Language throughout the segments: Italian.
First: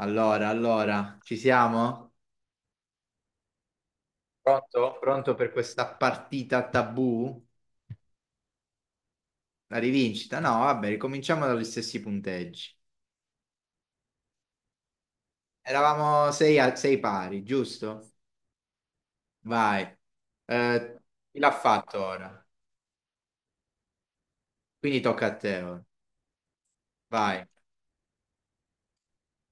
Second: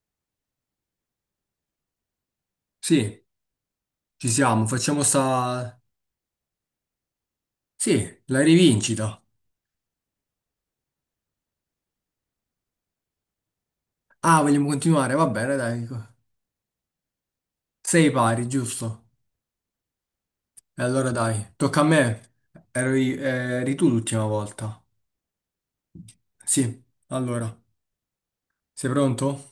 Allora, allora, ci siamo? Sì, ci siamo, Pronto? facciamo Pronto per sta... questa partita tabù? Sì, la rivincita. La rivincita? No, vabbè, ricominciamo dagli stessi punteggi. Ah, vogliamo continuare? Va bene, dai. Co- Eravamo sei, sei pari, giusto? Sei pari, giusto? Vai. E Eh, allora chi l'ha dai, tocca a fatto me. ora? Ero i- eri tu l'ultima volta. Quindi tocca a te ora. Sì, Vai. allora. Sei pronto?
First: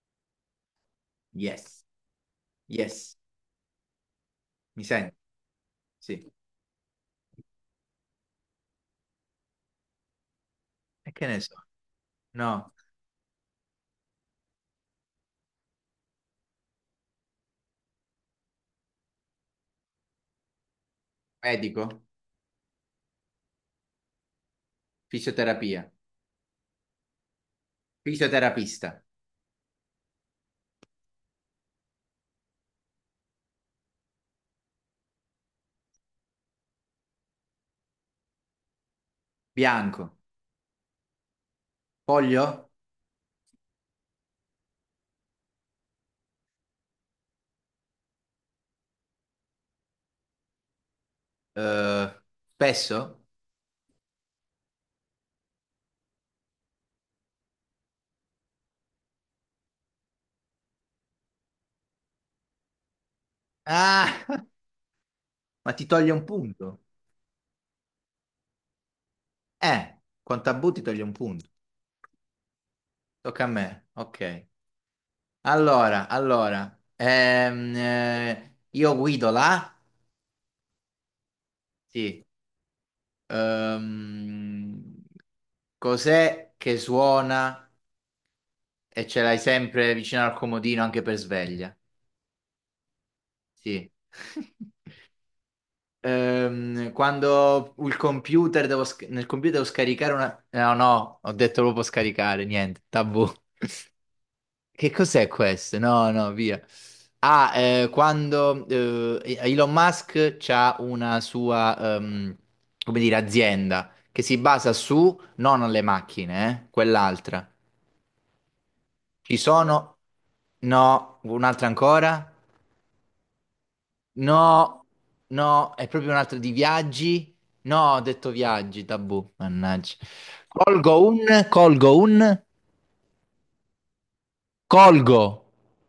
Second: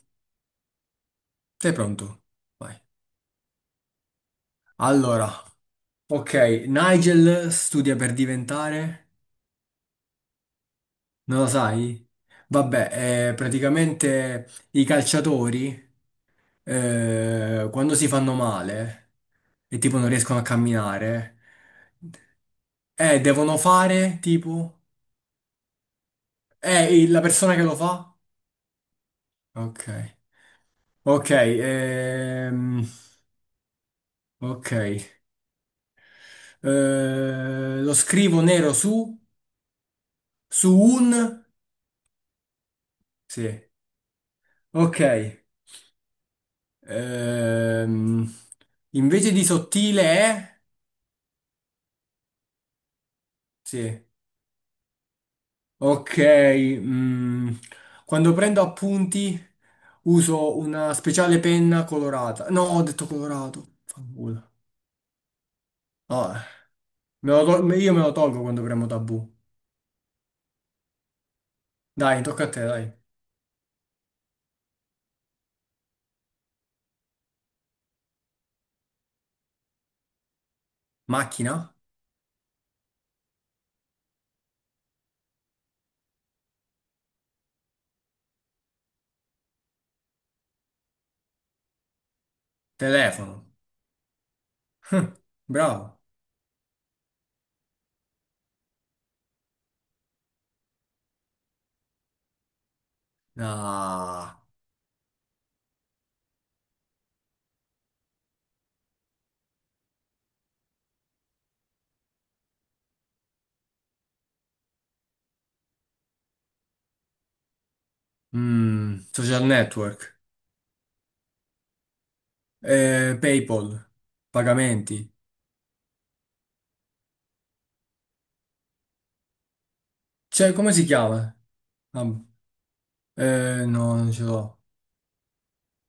Sei Yes, pronto? Vai. yes. Mi senti? Allora, Sì. ok, Nigel studia per diventare... E che ne Non lo so? sai? No. Vabbè, praticamente i calciatori quando si fanno male e tipo non riescono a camminare, Medico? Devono fare tipo... Fisioterapia? Il- la persona che lo fa? Fisioterapista? Ok. Ok, ok. Lo scrivo nero su... Bianco? Su un... Foglio? Sì. Ok. Ehm, invece di sottile è... Eh, spesso? Sì. Ok, mm, quando prendo appunti uso una speciale penna colorata. No, ho detto colorato. Ah! Fanculo. Ma ti toglie un No, eh. punto. Me lo tol- io me lo tolgo quando premo tabù. Con tabù ti toglie un punto. Dai, tocca a te, dai. Tocca a me. Ok. Allora, io guido là. Macchina? Sì. Ehm, cos'è che suona e ce l'hai sempre vicino al comodino anche per sveglia? Telefono. Sì. Hm, bravo. Quando il computer nel computer devo scaricare una... No, no, ho detto proprio scaricare, niente, tabù. Ah. Che cos'è questo? No, no, via. Quando Elon Musk c'ha una sua, come dire, azienda che si basa su, non le macchine, quell'altra. Mm, Ci social sono, network. no, un'altra ancora? PayPal. No, Pagamenti. no, è proprio un'altra di viaggi? No, ho detto viaggi, tabù, mannaggia. Cioè, come si Colgo chiama? un, colgo Ah, un, no, non ce l'ho. colgo.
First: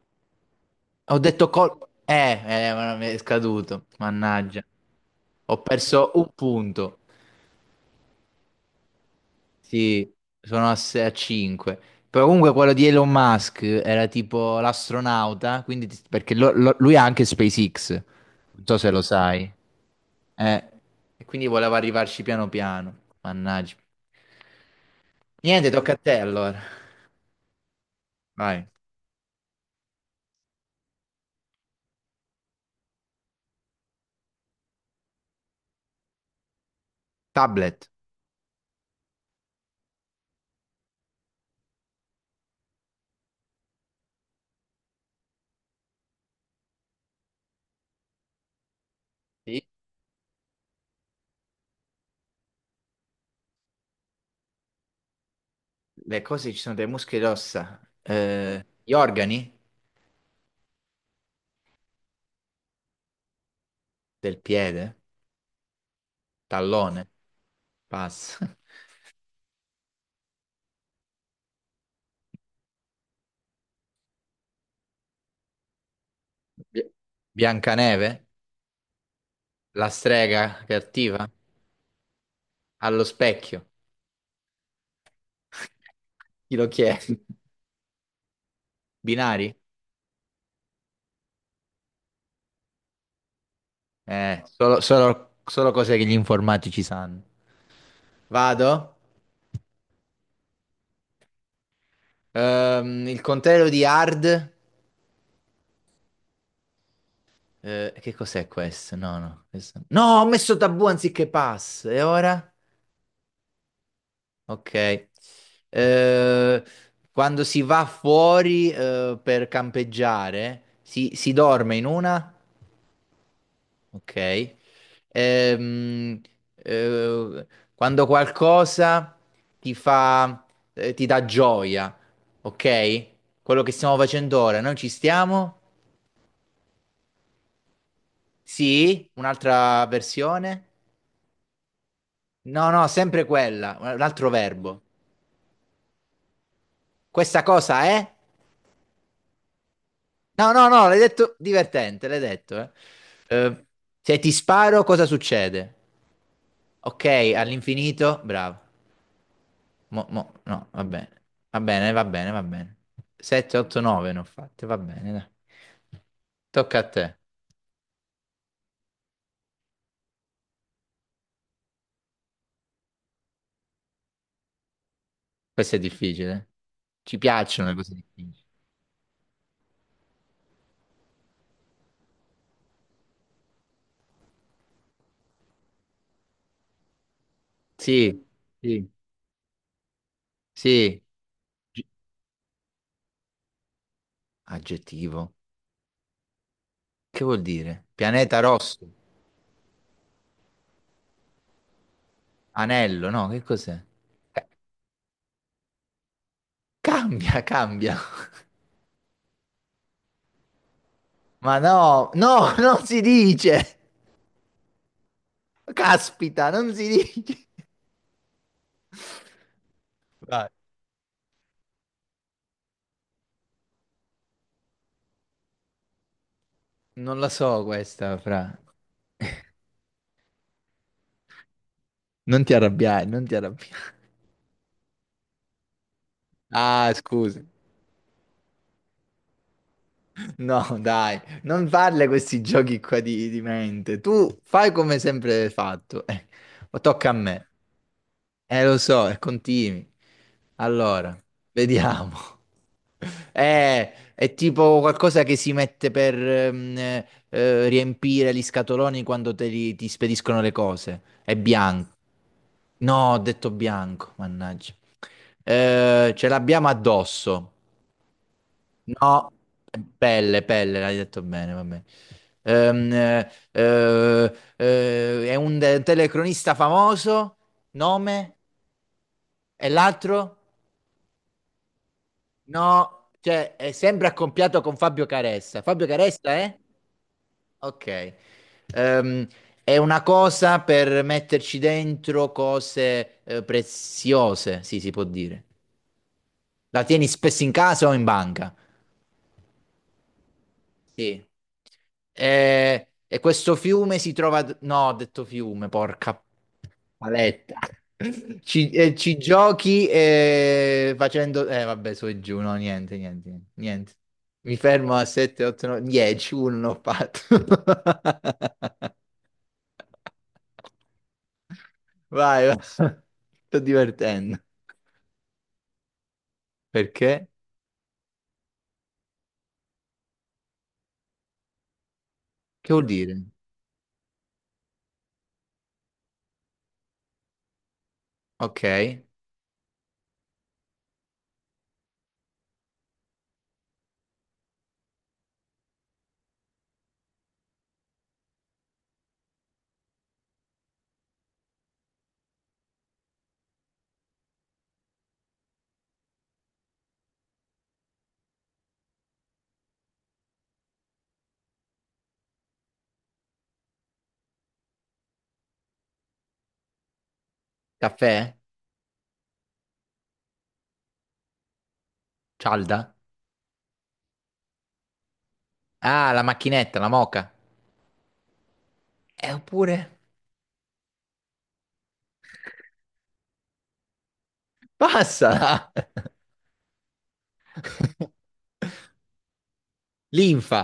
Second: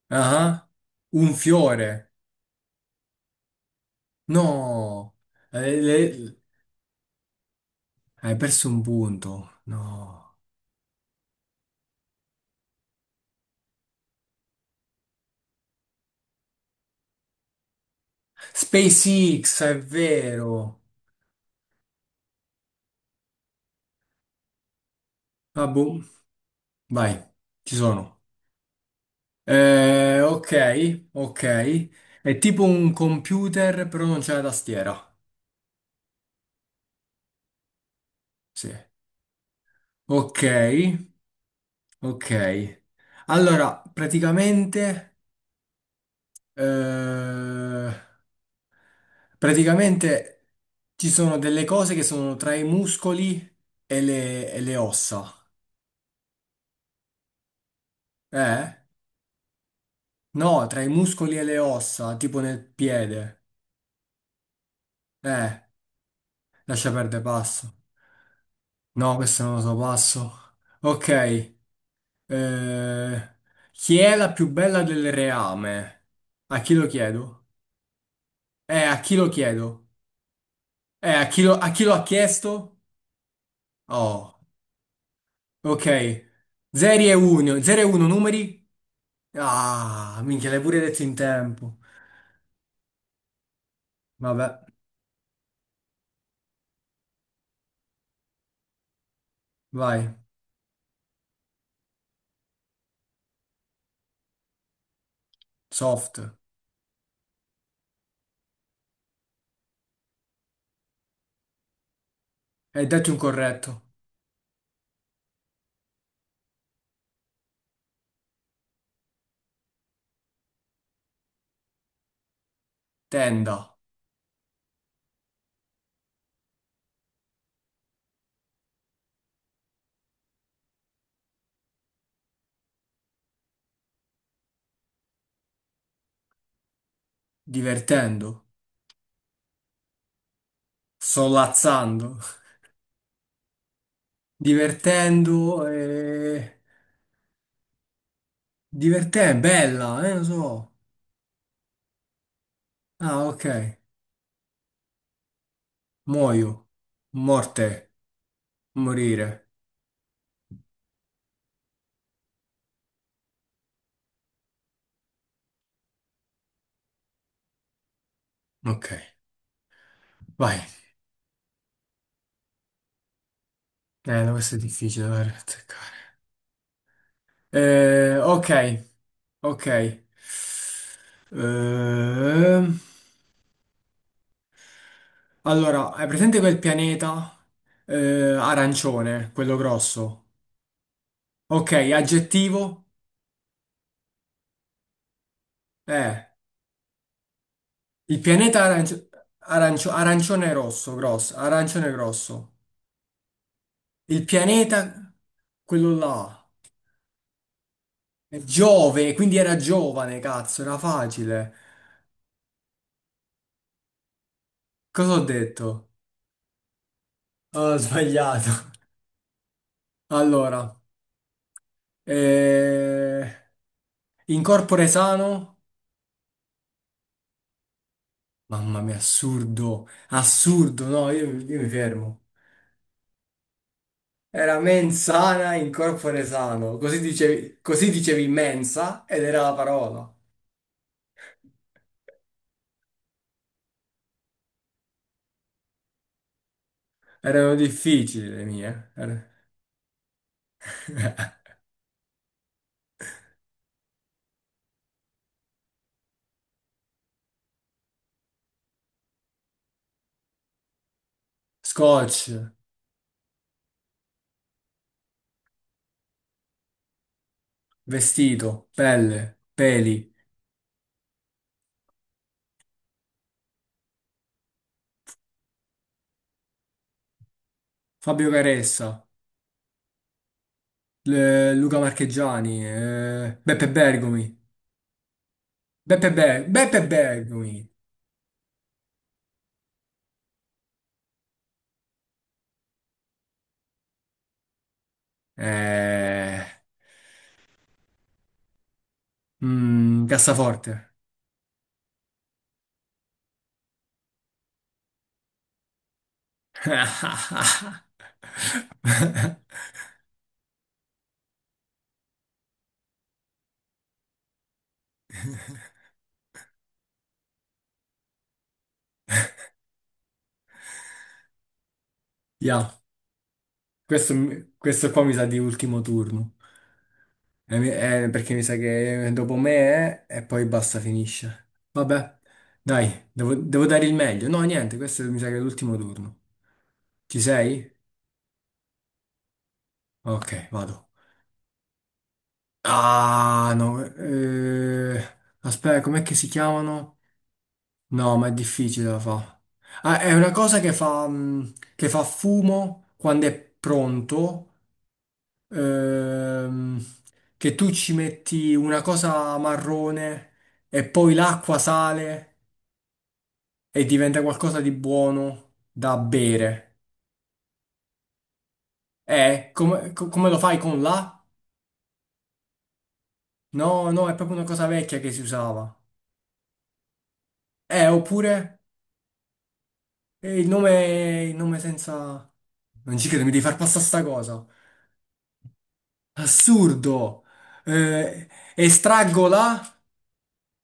Ah, Ho un detto col... fiore. Eh, eh, ma mi è scaduto, mannaggia. No, Ho perso un le- punto. hai perso un punto. No. Sì, sono a, 5. Però comunque quello di Elon Musk era tipo l'astronauta, quindi perché lui ha anche SpaceX. Non so se lo sai. SpaceX, è Eh, vero. e quindi voleva arrivarci piano piano. Mannaggia. Ah, Niente, tocca a boh. te allora. Vai, ci sono. Vai. Ok, ok. È tipo un computer, però non c'è la tastiera. Tablet. Sì. Ok, ok. Allora, praticamente, eh, Sì. praticamente ci sono delle cose che sono tra i muscoli e le ossa. Le cose ci sono delle muscole e ossa. Eh? Gli organi No, tra i muscoli e le ossa, tipo nel piede. del piede. Eh, lascia Tallone, perdere passo. passa. No, questo non lo so, passo. Ok. Eh, chi è la più bella del reame? A chi lo Bi- chiedo? Biancaneve, A chi lo chiedo? la strega cattiva, A chi lo ha chiesto? allo specchio. Oh, ok. Chi lo 0 e chiede? 1, 0 e 1 numeri? Binari? Ah, minchia, l'hai pure detto in tempo. Vabbè, Solo cose che gli informatici sanno. Vado. vai. Il contrario di hard. Soft. Eh, che cos'è questo? No, no. No, no, ho messo tabù anziché pass. E ora? Hai detto incorretto. Ok. Eh, quando si va fuori, per campeggiare, si dorme in una? Tenda. Ok. Ehm, eh, quando qualcosa ti fa, ti dà gioia, ok? Quello che stiamo facendo ora, noi ci stiamo? Divertendo, Sì, un'altra versione? solazzando, No, no, sempre quella, un altro verbo. divertendo e... Questa cosa è? Divertente, bella, lo No, no, so. no, l'hai detto divertente, l'hai detto, eh. Ah, ok. Eh, se ti sparo, cosa succede? Muoio. Ok, Morte. all'infinito, bravo. Morire. No, va bene. Va bene, va bene, va bene. 7, 8, 9 ne ho fatte, va bene, dai. Tocca a te. Ok. Vai. No, questo è difficile da Questo è azzeccare. difficile. Eh. Ci piacciono le cose difficili. Ok, ok. Ehm, allora, hai presente quel pianeta Sì, eh, sì, arancione, quello grosso? sì. Ok, Gi- aggettivo? Aggettivo. Eh. Che vuol dire? Il Pianeta pianeta rosso, arancio- arancio- arancione rosso, grosso, arancione grosso. anello, no, che cos'è? Il Ca- pianeta, quello là, cambia, cambia. è Giove, quindi era giovane, cazzo, era facile. Ma no, no, non si dice. Cosa ho detto? Caspita, non si dice. Ah, ho sbagliato. Vai. Allora, eh, incorpore sano? Non la so questa, fra. Mamma mia, assurdo, assurdo, no, io mi fermo. Non ti arrabbiare, non ti arrabbiare. Era mensana, incorpore sano, Ah, scusi. Così dicevi mensa ed era la parola. No, dai, non farle questi giochi qua di mente. Tu fai come sempre hai fatto. Tocca a me. Erano difficili le Lo mie. so, e Era- continui. Allora, vediamo. È tipo qualcosa che si mette per riempire gli scatoloni quando ti spediscono le cose. È bianco. Scotch, No, ho detto bianco, mannaggia. Ce l'abbiamo addosso. vestito, No, pelle, peli, pelle, pelle, l'hai detto bene, va bene. È un telecronista famoso. Fabio Nome? Caressa, E l'altro? le- Luca Marchegiani, No, cioè Beppe è sempre Bergomi, accoppiato con Fabio Caressa. Fabio Beppe, Caressa Be- è? Beppe Bergomi, Ok. Ehm, è una cosa per metterci dentro cose preziose, sì, si può dire. eh, La tieni spesso in casa o in banca? mm, cassaforte. Sì. Eh, E, questo fiume si trova... No, ho detto fiume, porca... Paletta. Ci, ci giochi facendo... vabbè, su e giù, no, niente, niente, niente. Niente. Mi fermo a 7, 8, 9, 10, uno non ho fatto. Vai, vai. Ya, Sto questo, divertendo. mi- questo qua mi sa di ultimo turno. Perché? Mi- perché mi sa che dopo me è, e poi basta, finisce. Vabbè, Che vuol dai, dire? devo dare il meglio. No, niente, questo mi sa che è l'ultimo turno. Ci sei? Ok. Ok, vado. Ah, no. Eh, aspetta, com'è che si chiamano? No, ma è difficile da fa. Ah, è una cosa che fa, mm, che fa fumo quando è pronto ehm, che tu ci metti una cosa marrone e poi l'acqua sale e diventa qualcosa di buono da bere. Caffè? Come, co- come lo fai con la? Cialda? No, no, è proprio una cosa vecchia che si usava. Ah, la macchinetta, la moca. Oppure Oppure... il nome senza... Non ci credo, mi devi far passare sta cosa. Passa! Assurdo! Eh, estraggo la... Linfa!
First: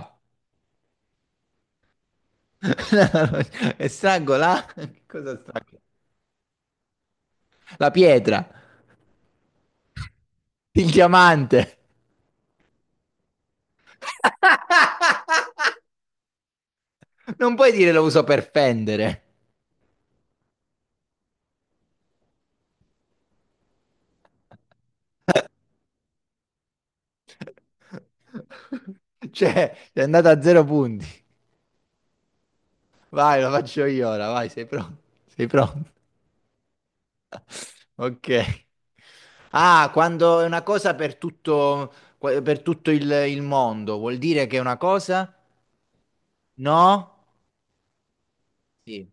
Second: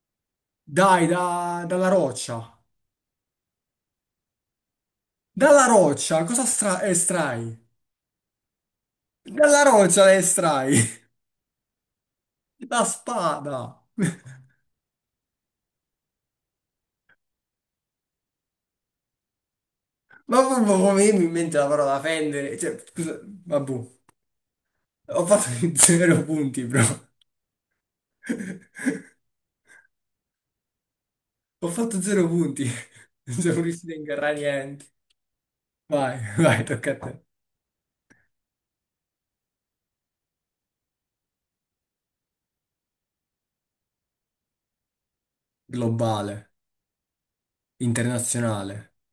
Dai, da- dalla roccia. È strangola? Che cosa Dalla strangola? roccia, cosa stra- estrai? La pietra, Dalla roccia la estrai, il diamante. la spada. Non puoi dire lo uso per fendere. Ma proprio come mi in mente la parola fendere, cioè, scusa, vabbè, ho fatto zero punti, bro. Cioè, è andata a zero punti. Ho fatto zero punti, non Vai, lo sono faccio riuscito a io ora, ingarrare vai, sei niente. pronto? Sei pronto? Vai, vai, tocca a te. Ok. Ah, quando è una cosa per tutto il mondo, vuol dire che è una cosa? Globale, No? internazionale, Sì.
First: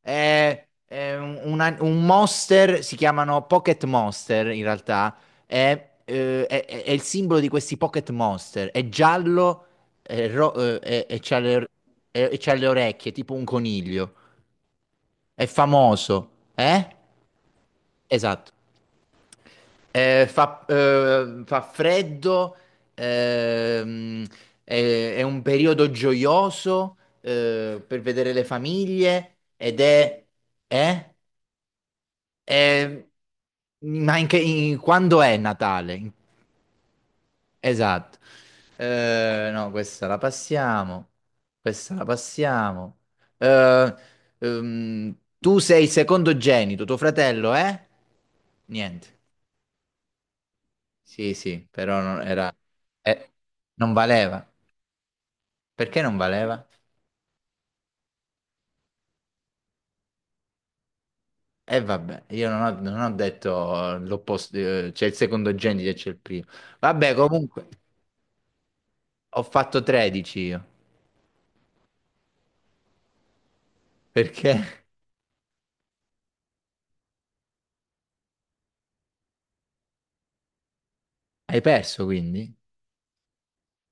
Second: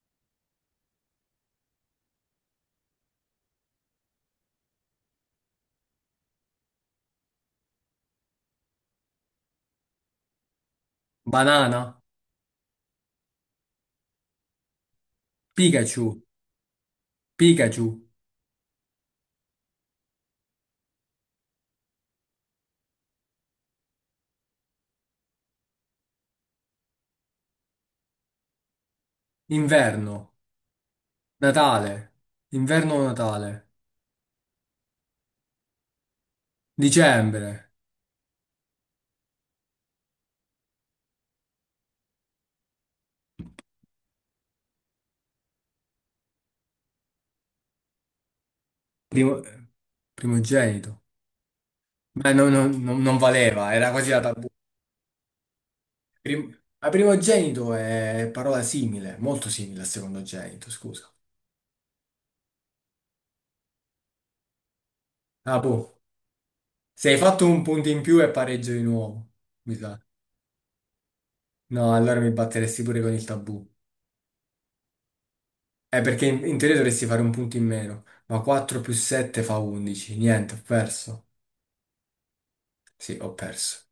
È un, un monster, si chiamano Pocket Monster in realtà, è, è il simbolo di questi Pocket Monster, è giallo, e c'ha le, banana, e c'ha le orecchie, tipo un coniglio, è Pikachu, famoso, eh? Pikachu, Esatto. Fa, fa freddo, ehm, è un periodo gioioso per vedere le famiglie ed inverno, è... eh? Natale, Eh, inverno-Natale, ma in quando è Natale? In- dicembre, Esatto. No, questa la passiamo. Questa la passiamo. Eh, tu sei secondogenito, tuo fratello è? Niente. primo, primogenito. Sì, sì, però non Beh, no- era... no- no- non eh, valeva, era non quasi la valeva. tabù. Perché non Prim- valeva? a primogenito è parola simile, molto simile al secondogenito, scusa. E vabbè, io non ho, non ho detto l'opposto, c'è il Ah, secondogenito e boh. c'è il primo. Se Vabbè, hai fatto un comunque, punto in più è pareggio di nuovo, ho mi fatto sa. 13 io. No, allora mi batteresti pure con il tabù. Perché? Perché in teoria dovresti fare un punto in meno, ma 4 più 7 fa 11. Niente, ho perso. Hai perso quindi? Sì, ho perso.